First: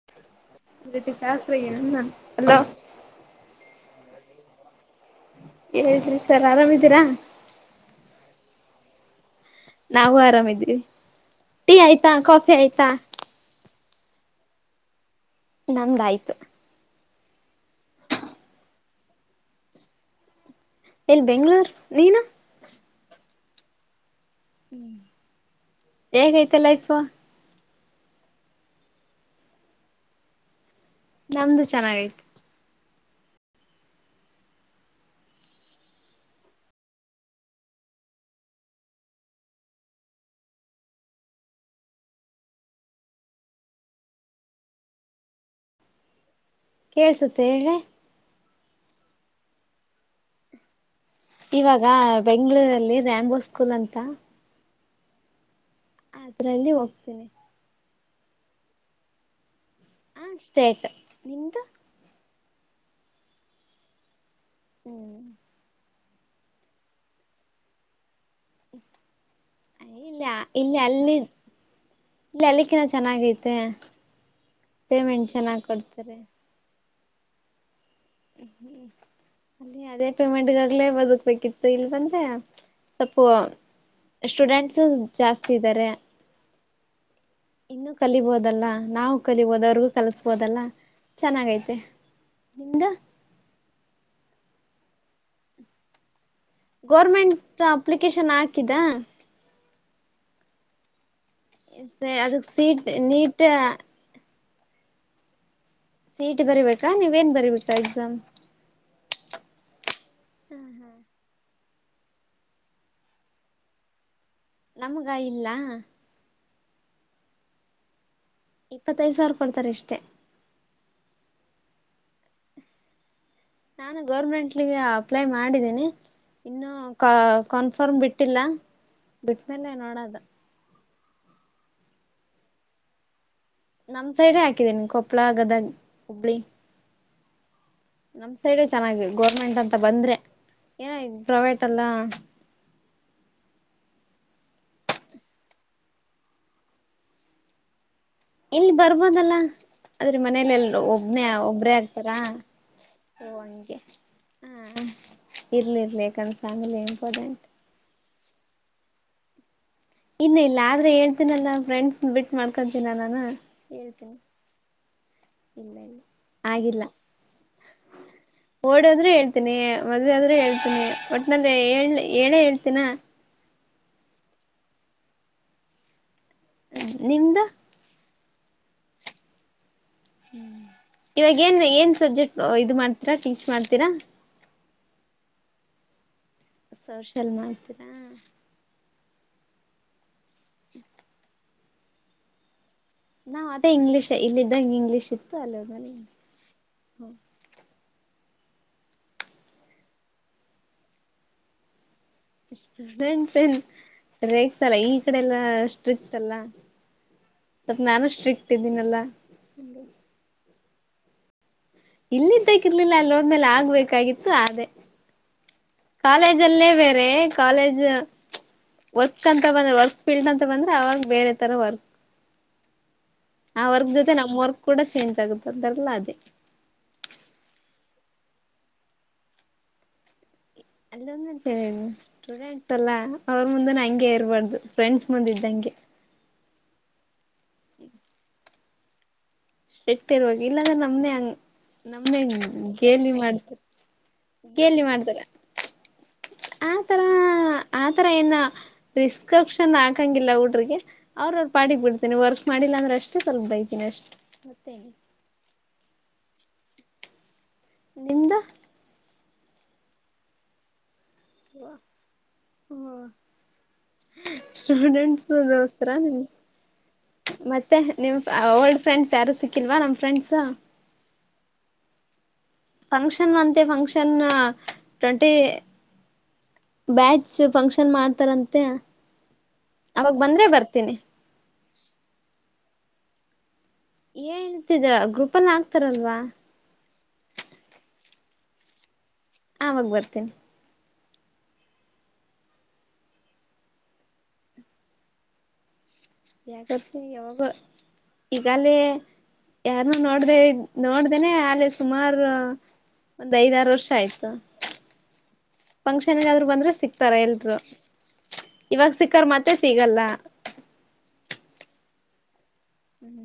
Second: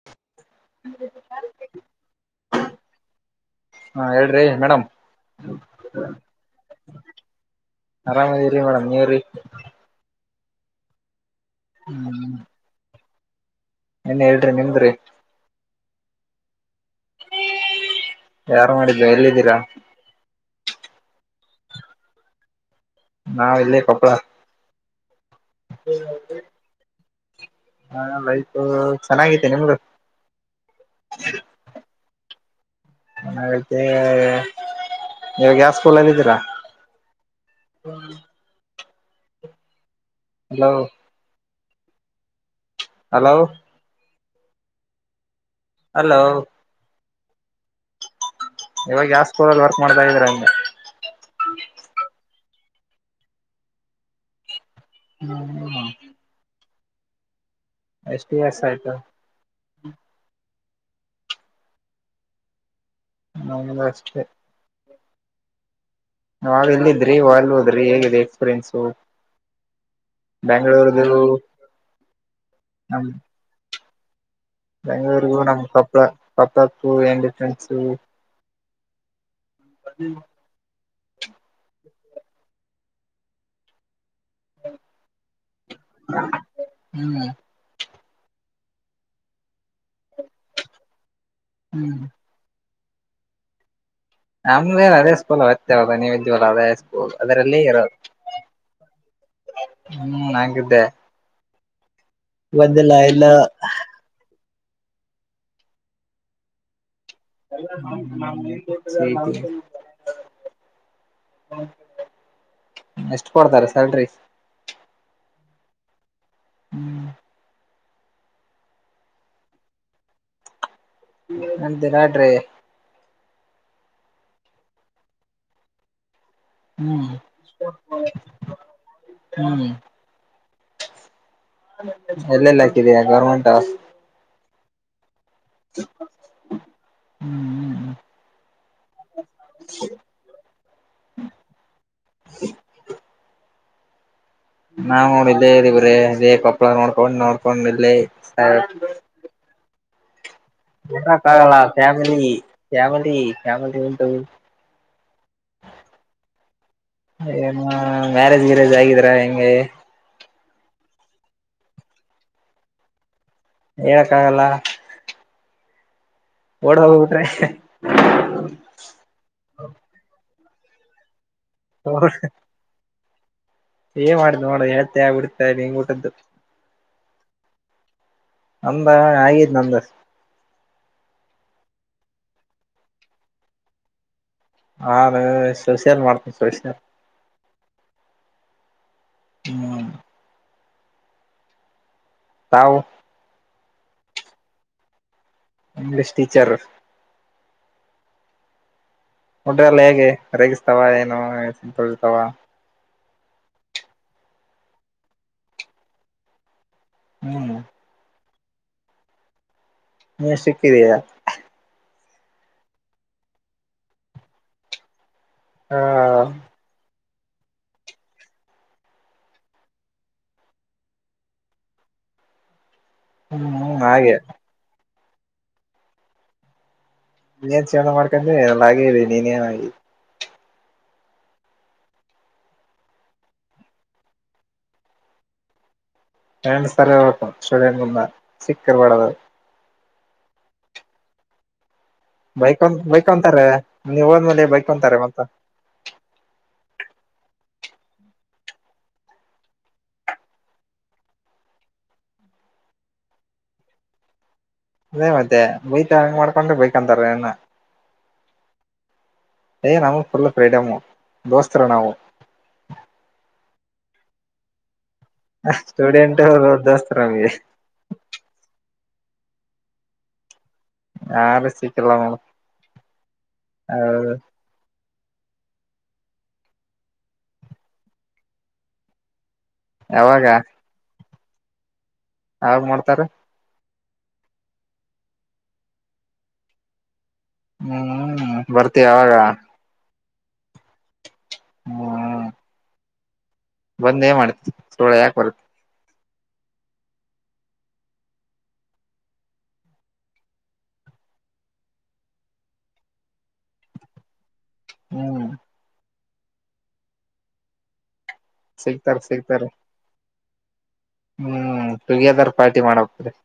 [unintelligible] Hello ಹಾ ಹೇಳ್ರಿ madam. ಹೇಳ್ರಿ ಸರ್ ಆರಾಮಿದೀರಾ. ಅರಾಮ್ ಇದವ್ರಿ ಮೇಡಮ್ ನೀವ್ರೀ. ನಾವು ಆರಾಮಿದೀವಿ ಟೀ ಆಯ್ತಾ ಕಾಫಿ ಆಯ್ತಾ. ಇನ್ ಇಲ್ರಿ ನಿಮ್ದ್ರಿ. ನಂಗ್ ಆಯ್ತು. ಯಾರ್ ಮಾಡಿದ್ದು ಎಲ್ಲಿದ್ದೀರಾ. ಇಲ್ ಬೆಂಗ್ಳೂರ್ ನೀನು. ನಾವ್ ಇಲ್ಲೆ ಕೊಪ್ಪಳ. ಹೇಗೈತೆ ಲೈಪು. ಹಾ ಲೈಪು ಚೆನ್ನಾಗೈತೆ ನಿಮ್ಮ್ ದು ನಮ್ದು ಚೆನ್ನಾಗೈ ತ್- - ಮತ್ತೆ ಇವಾಗ ಸ್ಕೂಲಲ್ ಇದಿದ್ದೀರಾ. [unintelligible] ಹಲೋ ಹಲೋ ಹಲೋ ಕೇಳ್ಸುತ್ತೆ ಹೆಳ್ರಿ. ಇವಾಗ್ ಯಾವ್ ಸ್ಕೂಲಲ್ಲಿ ವರ್ಕ್ ಮಾಡ್ತ ಇದಿರ ಅಂದೆ, ಇವಾಗ ಬೆಂಗ್ಗಳೂರಲ್ಲಿ ರಾಂಬೊ ಸ್ಕೂಲ್ ಅಂತ. ಹ್ಮ ಹ್ಮ ಅದ್ರಲ್ಲಿ ಹೋಗ್ತೀನಿ. ಎಷ್ಟ ದಿವ್ಸ ಆಯ್ತು. ಆ ಸ್ಟೇಟ್ ನಿಮ್ದು ನ ಅಷ್ಟೇ ಹ್ಮ್ ನಾವಾಗ ಎಲ್ಲಿದ್ರಿ ಅಲ್ ಹೋದ್ರಿ ಹೇಗಿದೆ ಎಕ್ಸ್ಪೀರಿಯನ್ಸ ಇಲ್ಲಿ ಇಲ್ಲಿ ಅಲ್ಲಿ ಇಲ್ಲಿ ಅಲ್ಲಿಕ್ಕಿನ ನಮ್ ಚೆನ್ನಾಗೈತೆ ಪೇಮೆಂಟ್ ಬೆಂಗಳೂರಿಗೂ ನಮ್ ಚೆನ್ನಾಗ್ ಕಪ ಕೊಡ್ತಾರೆ ಕಪಪು ಎಂಡ ನ್ಸು ಹ್ಮ್ ಅಲ್ಲಿ ಅದೇ ಪೇಮೆಂಟ್ಗಾಗಲೇ ಬದುಕ್ಬೇಕಿತ್ತು ಇಲ್ ಬಂದ್ರೆ ಸ್ವಪು ಸ್ಟೂಡೆಂಟ್ಸ್ ಜಾಸ್ತಿ ಇದ್ದಾರೆ ಹ್ಮ್ ಇನ್ನು ಕಲಿಬೋದಲ್ಲಾ ನಾವು ಕಲಿಬೋದು ಅವ್ರಿಗೂ ಕಲಸ್ಬೋದಲ್ಲ ಚೆನ್ನಾಗೈತಿ ಹ್ಮ್ ಮತ್ತೆ ನಿಮ್ದ ನಮ್ದೇ ಅದೇ ಸ್ಕೂಲ್ ಹತ್ತರದಿದ್ಯವಾಲ ಅದೇ ಸ್ಕೂಲ್ ಅದರಲ್ಲಿ ಗೋರ್ಮೆಂಟ್ ಇರೋದು ಅಪ್ಲಿಕೇಶನ್ ಹಾಕಿದಾ ಹ್ಮ ಹಾಗಿದ್ದೆ ಸ ಅದಕ್ಕೆ ಸೀಟ್ ಬಂದಿಲ್ಲ ಇಲ್ಲ ನೀಟ್ ಸೀಟ್ ಬರಿಬೇಕಾ ನೀವೇನ್ ಬರಿಬೇಕಾ ಎಕ್ಸಾಮ್ ಹ್ಮ ಹ ಸ [unintelligible] ಎಷ್ಟು ಕೊಡ್ತಾರ ಸ್ಯಾಲ್ರಿ ನಮ್ಗ ಇಲ್ಲ ಹ್ಮ್ ಇಪ್ಪತ್ತದ ಸಾವಿರ ಕೊಡ್ತಾರೆ ಅಷ್ಟೇ ನಂತ ನಾಡ್ರಿ ನಾನು ಗೌರ್ಮೆಂಟ್ಗೆ ಅಪ್ಲ ಮಾಡಿದ್ದೀನಿ ಇನ್ನು ಕ ಹ್ಮ್ ಕನ್ಫರ್ಮ್ ಬಿಟ್ಟಿಲ್ಲ ಹ್ಮ್ ಬಿಟ್ಟ್ಮೇಲೆ ನೋಡದು ಎಲ್ಲೆಲ್ಲ ಹಾಕಿದಯಾ ಗೌರ್ಮೆಂಟ್ ನಮ್ ಸೈಡ್ ಹಾಕಿದ್ದೀನಿ ಕೊಪ್ಪಳ ಗದ ಹುಬ್ಬಳಿ ಹ್ಮ್ ಹ್ಮ್ ಹ್ಮ್ ನಮ್ ಸೈಡ್ ಚೆನ್ನಾಗಿ ಗೋರ್ಮೆಂಟ್ ಅಂತ ಬಂದ್ರೆ ಏನ ಈ ಪ್ರೈವೇಟ್ ಅಲ್ಲ ನಾವ ನೋಡಿದ್ದೆರಿವ್ರ ರೇ ಕಪ್ಪಳ ನೋಡ್ಕೊಂಡ್ ನೋಡ್ಕೊಂಡ ಇಲ್ಲಿ ಎಲ್ಲಿ ಬರ್ಬೋದಲ್ಲ ಆದ್ರೆ ಮನೇಲಿಲ್ ಕಾಗಲ್ಲಾ ಫಾಮ ಫಾಮ ಓ ಫಾಮ ಹಂಗೆ ಉಂಟ [unintelligible] ಹ ಇರ್ಲಿ ಇರ್ಲಿ ಯಾಕಂದ್ರೆಫ್ಯಾಮಿಲಿ ಎಂಪ ಏನ ಮ್ಯಾರೇಜ್ ಗಿರೇಜ್ ಆಗಿದೀರಾ ಹೆಂಗೆ ಇನ್ನ ಇಲ್ಲ ಆದ್ರೆ ಹೇಳ್ತೀನಲ್ಲಾ ಫ್ರೆಂಡ್ಸ್ ಬಿಟ್ಟು ಮಾಡ್ಕೊತನ ನಾನು ಹೇಳಕ್ಕ ಆಗಲ್ಲ ಇಂಗ್ಲೆಂಡ್ ಓಡ್ ಆಗಿಲ್ಲ ಹೋಗ್ಬಿಟ್ರೆ ಓಡದ್ ಹೇಳ್ತೀನಿ ಮದ್ವಾದ್ ಹೇಳ್ತೀನಿ ಒಟ್ಟನಲ್ಲಿಳ್ ಹೇಳೇ ಹೇಳ್ತಿ ತಿನ ಏ ಮಾಡ್ದ್ ನೋಡ ಹೇಳ್ತಾ ಬಿಡತಾ ಹಂಗ್ ಊಟದ್ದು ಹ ನಿಮ್ದ ಅಂಬ ಆದ್ ನ್ದ ಇವಾಗ ಏನ್ ಏನ್ ಸಬ್ಜೆಕ್ಟ್ ಇದು ಮಾಡ್ತೀರಾ ಟೀಚ್ ಮಾಡ್ತೀರಾ ಹಾ ಸಷಿಯಲ್ ಮಾಡ್ತೀನಿ ಸಷ ಸೌಶಲ್ ಮಾತ್ರರಾ ಜನ್ ಹ್ಮ ತಾವು ನಾವ್ ಅ ಇಂಗ್ಲಿಷ ಇ ಇದಾಗ ಇಂಗ್ಲೀಷ್ ಇತ್ತು ಅಲ್ಲಿದ್ಮೇಲೆ ಇಂಗ್ಲಿಷ್ ಟೀಚರ್ ಉಡ್ರೆಲ್ಲ ಹೇಗೆ ರೇಗಿಸ್ತಾವ ಏನು ತೋತಾವ ಸ್ಟೂಡೆಂಟ್ಸ್ ಏನ್ ರೇಗ್ಸ್ ಅಲ್ಲ ಈ ಕಡೆ ಎಲ್ಲಾ ಸ್ಟ್ರಿಕ್ಟ್ ಅಲ್ಲ ಹ್ಮ್ ಸ ನಾನು ಸ್ಟ್ರಿಕ್ಟ್ ಇದ್ದೀನಲ್ಲ ನೀ ಸಿಕ್ಕಿದೀಯಾ ಇಲ್ಲಿದ್ದಕ್ಕ ಇರ್ಲಿಲ್ಲ ಅಲ್ಲಿದ್ಮೇಲೆ ಆಗ್ಬೇಕಾಗಿತ್ತು ಅದೇ ಹಾ ಕಾಲೇಜ ಅಲ್ಲೇ ಬೇರೆ ಕಾಲೇಜ್ ವರ್ಕ್ ಅಂತ ಬಂದ್ರೆ ವರ್ಕ್ ಫೀಲ್ಡ್ ಅಂತ ಬಂದ್ರೆ ಅವಾಗ ಬೇರೆ ತರ ವರ್ಕ್ ಆ ಹ್ಮ್ ವರ್ಕ್ ಜೊತೆ ಹಾಗೆ ನಮ್ ವರ್ಕ್ ಕೂಡ ಚೇಂಜ್ ಆಗುತ್ತ ಅಂತಾರಲ್ಲ ಅದೇ ನೀನ್ ಚ ಮಾಡ್ಕೊಂಡ್ರೆ ಎಲ್ಲ ಹಾಗೇ ನೀನೇನಿ ಅಲ್ಲಿದ ಚರಿನು ಸ್ಟೂಡೆಂಟ್ಸ್ ಅಲ್ಲಾ ಅವ್ರ ಮುಂದೆ ಹಂಗೆ ಇರ್ಬಾರ್ದು ಫ್ರೆಂಡ್ಸ್ ಮುಂದೆ ಇದ್ದಂಗೆ ನಂಡ ಸ್ಥೋಕ ಚಳಿಯನ್ಂದ ಚಕ್ಕರ್ ಪಡದು ಎೆಟ್ಟ ಇರ್ರುವಾಗ ಇಲ್ಲಾಂದ್ರೆ ನಮ್ದೇ ಹಂಗ ನಮೇ ಬೈಕೊಂತ ಗೇಲಿ ಬೈಕೊಂತಾರೆ ಮಾಡ್ತಾರ ನೀವ್ ಹೋದ್ಮೇಲೆ ಗೇಲಿ ಬೈಕೊಂತಾರೆ ಮಾಡ್ತಾರ ಮತ್ತ ಆತರ ಆತರ ಏನ ಪ್ರಿಸ್ಕ್ರಿಪ್ಷನ್ ಹಾಕಂಗಿಲ್ಲ ಊಟ್ರಿಗೆ ಅವ್ರ ಅವ್ರರು ಪಾಡಿಗೆ ಬಿಡ್ತೇನೆ ವರ್ಕ್ ಮಾಡಿಲ್ಲ ಅಂದ್ರೆ ಅಷ್ಟೇ ಸ್ವಲ್ಪ ಬೈತಿನಿ ಅಷ್ಟ್ ಮತ್ತೆ ಅದೇ ಮತ್ತೆ ಬೈತ ಹಂಗ ಮಾಡ್ಕೊಂಡ್ರೆ ಬೇಕಕ್ಂತಾರ ನಿಮ್ದ ಏ ನಮ್ಮ ಫುಲ್ ಫ್ರೀಡಮ್ ದೋಸ್ತರು ನವು ಹ ಸ್ಟೂಡೆಂಟ್ಸ್ ಸ್ಟೂಡೆಂಟ್ ದೋಸ್ತರ ನಮ್ಗೆ ಮತ್ತೆ ನಿಮ್ ಓಲ್ಡ್ ಫ್ರೆಂಡ್ಸ್ ಯಾರು ಸಿಕ್ಕಿಲ್ವಾ ನಮಮ್ಮ ಫ್ರೆಂಡ್ಸ್ ಯಾರು ಸಿಕ್ಕಿಲ್ಲ ಮೇಡಮ್ ಫಂಕ್ಷನ್ ಅಂತೆ function twenty batch function ಮಾಡ್ತಾರಂತೆ ಅವಾಗ ಯಾವಾಗ ಬಂದ್ರೆ ಬರ್ತೀನಿ ಯಾವ್ ಮಾಡ್ತಾರ ಏ ಹಳ್ತಿದರ ಗ್ರೂಪ್ ಎಲ್ಲ ಆಗ್ತಾರಲ್ವಾ ಹ್ಮ್ ಬರ್ತೀವಿ ಅವಾಗ ಆವಾಗ ಬರ್ತೀನಿ ಹ್ಮ ಬಂದ ಏ ಮಾಡ್ತೆ ಸೋಳ ಯಾಕೆ ಬರುತ್ತೆ ಯಾಕತ್ ಯಾವಾಗ ಈಗಲೇ ಯಾರನ್ನ ನೋಡ್ದ ನೋಡ್ದೇನೆ ಅಲ್ಲಿ ಸುಮಾರು ಒಂದ್ ಐದಾರು ವರ್ಷ ಆಯ್ತು ಹ್ಮ್ ಫಂಕ್ಷನ್ಗ ಆದ್ರರು ಬಂದ್ರೆ ಸಿಕ್ತಾರ ಎಲ್ರು ಇವಾಗ ಸಿಗ್ತಾರ ಸಿಕ್ಕರ್ ಸಿಗ್ತಾರ ಮತ್ತೆ ಸಿಗಲ್ಲ ಹ್ಮ್ ಟುಗೆದರ್ ಪಾರ್ಟಿ ಮಾಡಪ್ಪ ಹ್ಮ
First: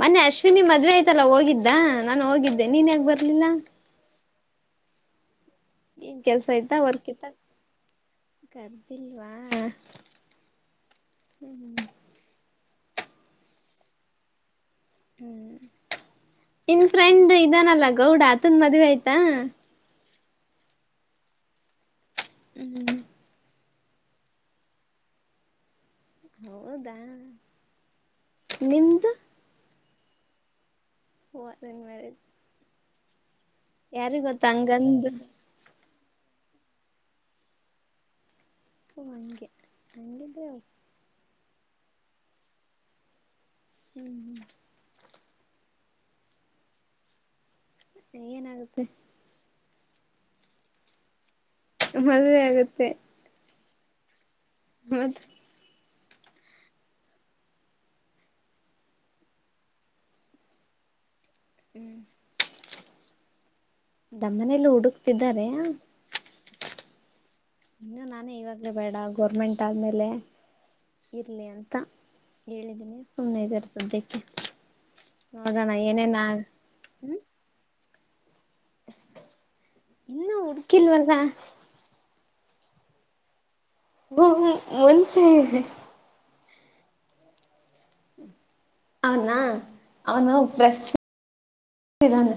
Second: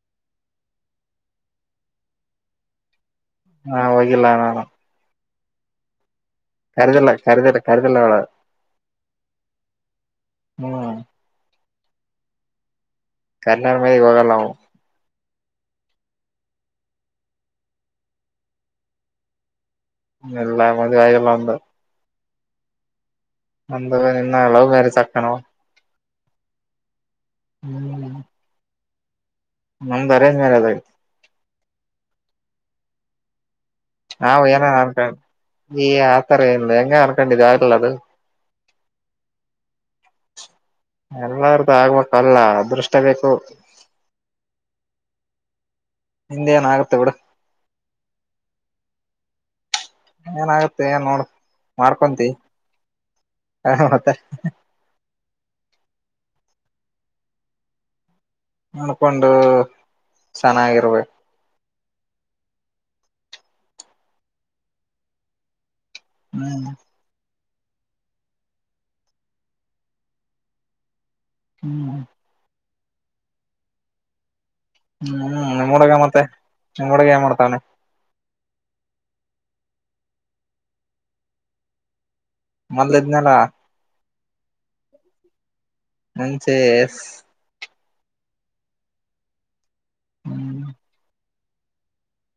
ಮೊನ್ನೆ ಅಶ್ವಿನಿ ಮದ್ವೆ ಆಯ್ತಲ್ಲ ಹೋಗಿದ್ದ ನಾನು ಹೋಗಿದ್ದೆ ನೀನ್ ಯಗ್ ಬರ್ ಹಾ ಹೋಗಿಲ್ಲ ನಾನು ಏನ್ ಕೆಲ್ಸ ಯ್ ಕರಿದಿಲ್ಲಲ್ಲ ಕರದಿಲ್ಲ ಕರದಿಲ್ಲ ನಳ ಕದಲ್ವಾ ಹ್ಮ್ ಹ್ಮ ಕರ್ನಾಡ್ ಮದಿಗೆ ಹೋಗಲ್ಲಾವು ಹ್ಮ್ ನಿನ್ ಫ್ರೆಂಡ್ ಇದಾನಲ್ಲ ಗೌಡ ಆತನ್ ಮದ್ವೆ ಆಯ್ತಾ ಎಲ್ಲ ಮದ ಕಾಯ ಎಲ್ಲ ಒಂದು ಹ್ಮ್ ನಂದವ ನಿನ್ನ ಎಲ್ಲ ಬೇರೆ ಚಕ್ಕನ ಹೌದಾ ಹ್ಮ್ ನಿಮ್ದ ನಮ್ದ್ ಅರೇಜ್ ಮೇಲೆ ಅದಾಗೆ ಓದನ್ ಮರೆ ನಾವು ಗೊತ್ತ ಏನ ಹಂಗಂದು ಅನ್ಕೊಂಡ್ ಈ ಆತರ ಇಿಂದ ಹೆಂಗ ಅನ್ಕೊಂಡು ಇ ಆಗ್ಲ್ಲ ಅದು ಹ ಮಂಗೆ ಅಂಗಗೆದ ಎಲ್ಲಾರ್ದು ಆಗ್ಬೇಕಲ್ಲ ಅದೃಷ್ಟ ಬೇಕು ಹ್ಮ್ ಹ್ಮ್ ನಿಿಂದ್ ಏನ ಆಗುತ್ತೆ ಬಿಡ ಏನಾಗುತ್ತೆ ಏನಾಗುತ್ತೆ ಏನ್ ನೋಡ್ ಮಾಡ್ಕೊಂತ ಮದ್ವೆ ಆಗುತ್ತೆ ಮೌದ ನಡ್ಕೊಂಡು ಚೆನ್ನಾಗಿರ್ಬೇಕು ಹ್ಮ್ ದಮ್ಮನೆಯಲ್ಲಿ ಹುಡುಕ್ತಾರ ಹ್ಮ್ ಇನ್ನುೂ ನಾನೇ ಇವಾಗಲೇ ಬೇಡ ಗೋರ್ಮೆಂಟ್ ಆದಮೇಲೆ ಇರಲಿ ಅಂತ ಹ್ಮ್ ಹೇಳಿದೀನಿ ಸುಮ್ಮನೆ ಬರ್ಸ್ದ್ಯಕ್ಕೆ ಹ್ಮ್ ನಿಮ್ ಹುಗ ಮತ್ತೆ ನಿಮ್ಮ್ ಹುಡಗ ಏ ಹ್ಮ್ ಮಾಡ್ತಾವಾನೆ ಇನ್ನೂ ಉಡುಕಿಲ್ಲವಲ್ಲ ಮೊದ್ಲೇಜ್ನಾನ ಹ್ಮ ಒಂಚ ಮಂಚೆ ಎ ಅವನಾ ಅವನು ಹ್ಮ್ ಪ್ರಶ ಇದಾನೆ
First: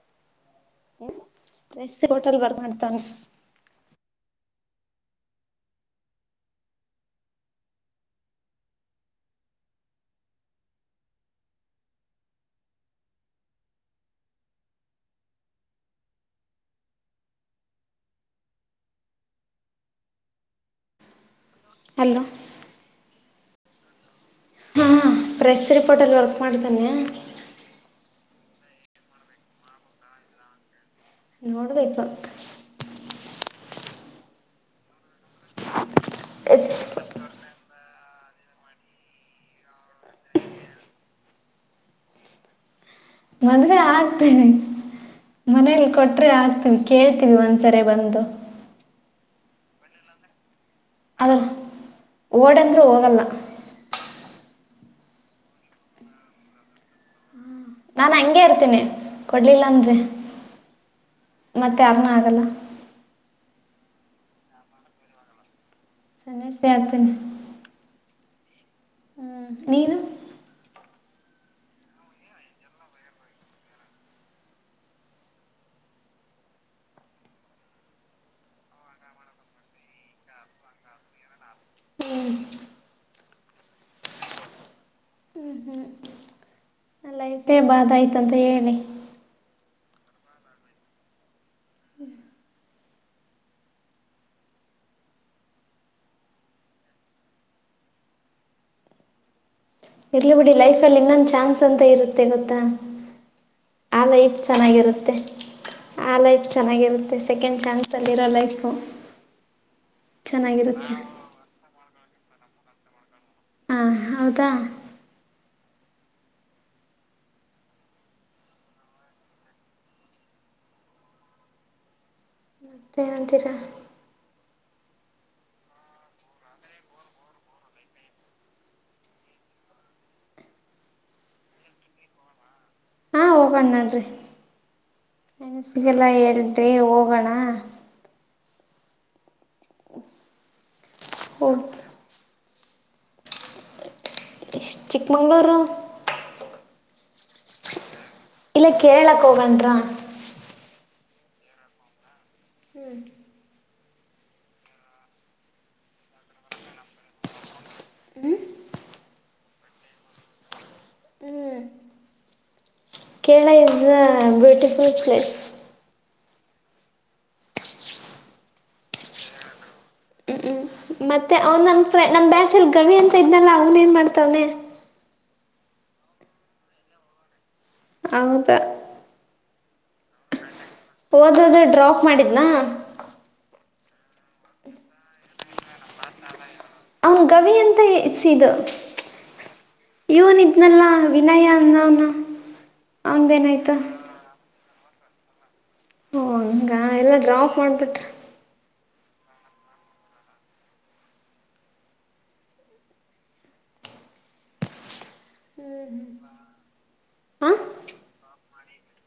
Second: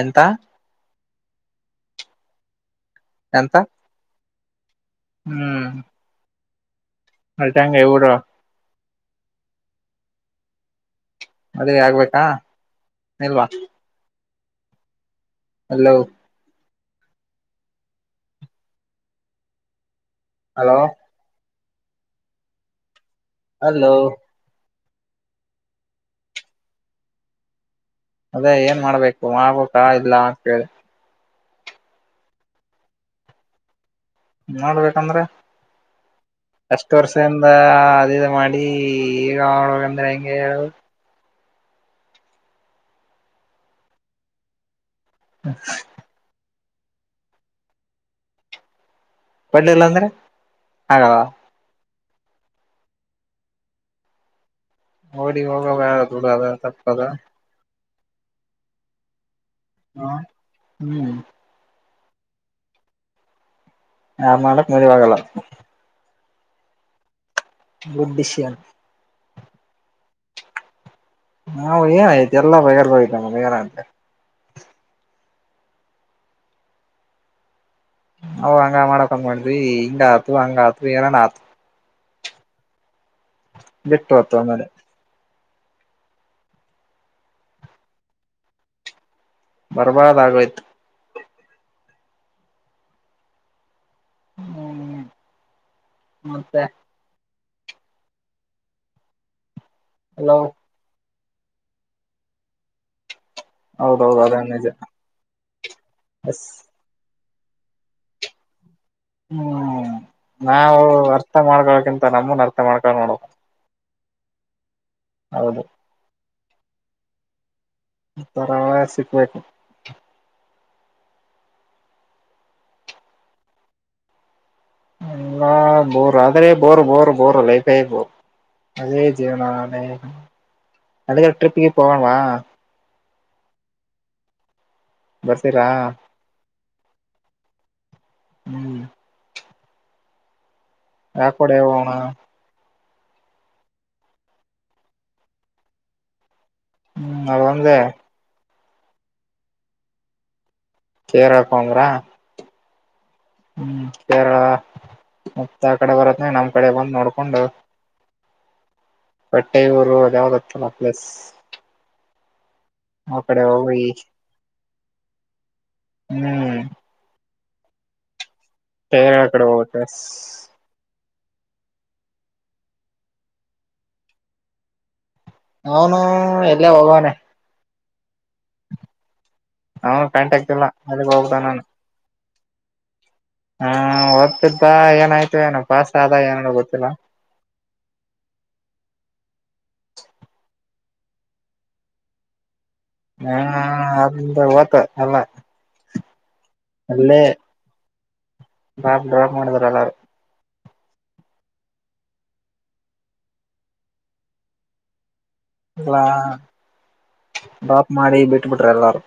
ಎಂತ ರಸ್ ಹೋಟಲ್ ಬರ್ ಮಾಡ್ತನ್ ಎಂತ ಹ್ಮ್ ಅಟಂಗ ಎವಡು ಮದ್ುವೆ ಆಗ್ಬೇಕಾ ಇಲ್ವಾ ಹಲೋ ಹಲೋ ಅಲೋ ಹಲೋ ಹಾಞ ಪ್ರೆಸ್ ರಿಪೋರ್ಟಲ್ಲಿ ವರ್ಕ್ ಮಾಡ್ಿದ್ದಾನೆ ಅದೇ ಏನ್ ಮಾಡ್ಬೇಕು ಮಾಡಬೇಕಾಗಿಲ್ಲ ನೋಡು ಬಯಪ ನೋಡ್ಬೇಕಂದ್ರೆ ಎಷ್ಟ ವರ್ಷದಿಂದ ಅದ ಮಾಡ ಈ ಹೇಳಬೇಕಂದ್ರೆ ಹೆಂಗೆ ಮದುವೆಆಗ್ತೇವಿ ಮನೇಲಿ ಕೊಟ್ರೆ ಆಗ್ತವಿ ಕೇಳ್ತೀವಿ ಒಂದ್ಸರಿ ಬಂದು ಬರ್ಲಿಲ್ಲ ಅಂದ್ರೆ ಆಗಲ್ಲ ಅದ ಓಡೆಂದ್ರೂ ಹೋಗಲ್ಲ ಓಡಿ ಹೋಗ ಯಾರದುಡದ ತಪ್ಪದ ನಾನ್ ಹಂಗೆ ಇರ್ತೇನೆ ಕೊಡ್ಲಿಲ್ಲ ಅಂದ್ರೆ ಹ್ಮ್ ಮತ್ತೆ ಯಾರ್ನು ಆಗಲ್ಲ ಯಾರ ಮಾಡಕ್ ಮದಿವಿವಾಗಲ್ಲ ಸನ್ನ ಸ ಅತನ [inaudible] ಗಂಡಿಸಿಯನ್ ಹ್ಮ್ ನೀನು ನಾವು ಏನ್ ಆಯ್ತ ಎಲ್ಲ ಬಗ್ಗೆ ಯಾರದು ಹೋಗೈತಿ ಏನ್ ಬೇರಯ ನಾವು ಹಂಗ ಮಾಡಕಂದ್ ಮಾಡಿದ್ವಿ ಹಿಂಗ ಆತು ಹಂಗ ಆತು ಏನನ್ ಆತು ಹ್ಮ್ ಬಿಟ್ಟು ಅತ್ತು ಆಮೇಲೆ ಹ್ಞೂ ಹ್ಞೂ ನ ಲೈಫೇ ಬಾಧ ಆಯತುಂತ ಹೇಳಿ ಬರ್ಬಾರ್ದ ಆಗ ಆಯ್ತು ಹ್ಮ್ ಮತ್ತೆ ಇರ್ಲಿ ಹಲೋ ಬಿಡಿ ಲೈಫ ಅಲ್ಲಿ ಇನ್ನೊಂದು ಚಾನ್ಸ್ ಅಂತ ಇರುತ್ತೆ ಗೊತ್ತಾ ಆ ಹೌದೌದು ಲೈಫ್ ಅದ ನಿಜ ಚೆನ್ನಾಗಿರುತ್ತೆ ಆ ಎಸ್ ಲೈಫ್ ಚೆನ್ನಾಗಿರುತ್ತೆ ಸೆಕೆಂಡ್ ಚಾನ್ಸ್ ಅಲ್ಲಿ ಇರೋ ಲೈಫ್ ಹ್ಮ್ ನಾವವು ಅರ್ಥ ಮಾಡ್ಕೋಕಿಂತ ನಮ್ಮನ್ ಅರ್ಥ ಮಾಡ್ಕೊಂಡ ನೋಡ ಹ ಹೌದಾ ಹೌದು ತರ ಸಿಕ್ಬೇಕು ಮತ್ತೆ ಏನಂತೀರಾ ಎಲ್ಲಾ ಬೋರ್ ಆದ್ರೆ ಬೋರ್ ಬೋರ್ ಬೋರ್ ಲೈಫ್ ಪೇಬ ಅದೇ ಜೀವನ ಅದಕ್ಕೆ ಟ್ರಿಪ ಗಿಪ್ಗೆ ಹೋಗೋಣ್ವಾ ಹಾ ಹೋಗೋಣ ನಡರಿ ಬರ್ತೀರಾ ನನ್ಸಿಗೆಲ್ಲ ಹೇಳಿ ಹೋಗೋಣ ಹ್ಮ್ ಒಫ್ ಯಾ ಕಡೆ ಹೋಗೋಣ ಇ ಚಿಕ್ಕಮಂಗಳುರು ಹ್ಮ್ ಅದ ಒಂದೇ ಇಲ್ಲ ಕೇರಳಕ್ಕೆ ಹೋಗಣ್ರಾ ಕೇರಳ ಹೋಗ. ಬ್ರಾ ಹ್ಮ್ ಹ್ಮ್ ಕೇರಳ ಮತ್ತ ಯಾ ಕಡೆ ಬರುತ್ತೆ ನಮ್ ಕಡೆ ಬಂದು ನೋಡ್ಕೊಂಡು ಬಟ್ಟೆ ಊರು ಯಾವ್ದತಲ್ಲ ಪ್ಲಸ್ ಹ್ಞೂ ಕಡೆ ಕೇರಳ ಇಸ್ ಹೋಗಿ ಅ ಬ್ಯೂಟಿಫುಲ್ ಪ್ಲೇಸ್ ಹ್ಮ್ ಕೇರಳ ಕಡೆ ಹೋಗತ ಹ್ಞೂ ಹ್ಞೂ. ಮತ್ತೆ ಅವ್ನ್ ನನ್ ನಮ್ ಬ್ಯಾಚ್ ಅಲ್ಲಿ ಗವಿ ಅಂತ ಇದ್ನಲ್ಲ ಅವನ ಏನ್ ಮಾಡ್ತವ್ನೆ ಅವನು ಎಲ್ಲೇ ಹೋಗವಾನೆ ಹೌದಾ ಹಾ ಕಾಂ್ ಆಗ್ತಿಲ್ಲ [inaudible] ಹೋದದು ಡ್ರಾಪ್ ಮಾಡಿದನಾ ಓದುತ್ತಿದ್ದ ಏನಾಯ್ತು ಏನ ಪಾಸ್ ಆದ ಏನ ಗೊತ್ತಿಲ್ಲ ಅವನು ಗವಿಯಂತ ಇಸಿದ ಇವನೂ ಇದ್ನಲ್ಲ ವಿನಯ ಅಂದವನು ಹಾ ಅ ಗತ್ತು ಅಲ್ಲ [inaudible] ಹ ಹಂಗ ಎಲ್ಲಾ ಡ್ರಾಪ್ ಮಾಡ್ಬಿಟ್ರಾ ಡ್ರಾಪ್ಡ್ರಾಪ್ ಮಾಡಿದ್ರು ಎಲ್ಲರೂ ಎಲ್ಲ ಹಾಂ ಡ್ರಾಪ್ ಮಾಡಿ ಬಿಟ್ಬಿಟ್ರು ಎಲ್ಲಾರು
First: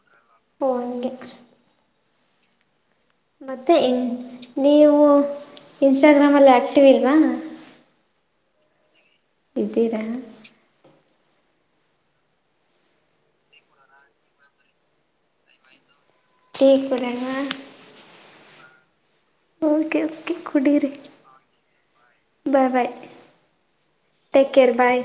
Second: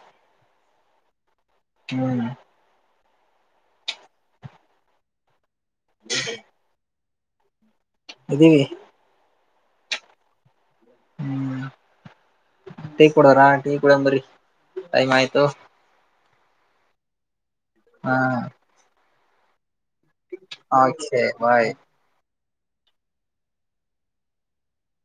ಓ ಹಂಗೆ ಹ್ಮ್ ಮತ್ತೆ ಇ ನೀವು ಇನ್ಸ್ಟಾಗ್ರಾಮಲ್ಲಿ ಆ್ಯಕ್ಟಿವ್ ಇಲ್ವಾ ಅದೀವಿ ಇದ್ದೀರಾ ಟೀ ಕುಡಿದ್ರಾ ಟೀ ಕುಡಿಯೋಣ ಬನ್ನಿ ಟೈಮ್ ಆಯ್ತು ಟೀ ಕುಡಿಯೋಣ ನಾ ಹಾ ಓಕೆ ಕುಡೀರಿ okay bye bye bye take care ಬಾಯ್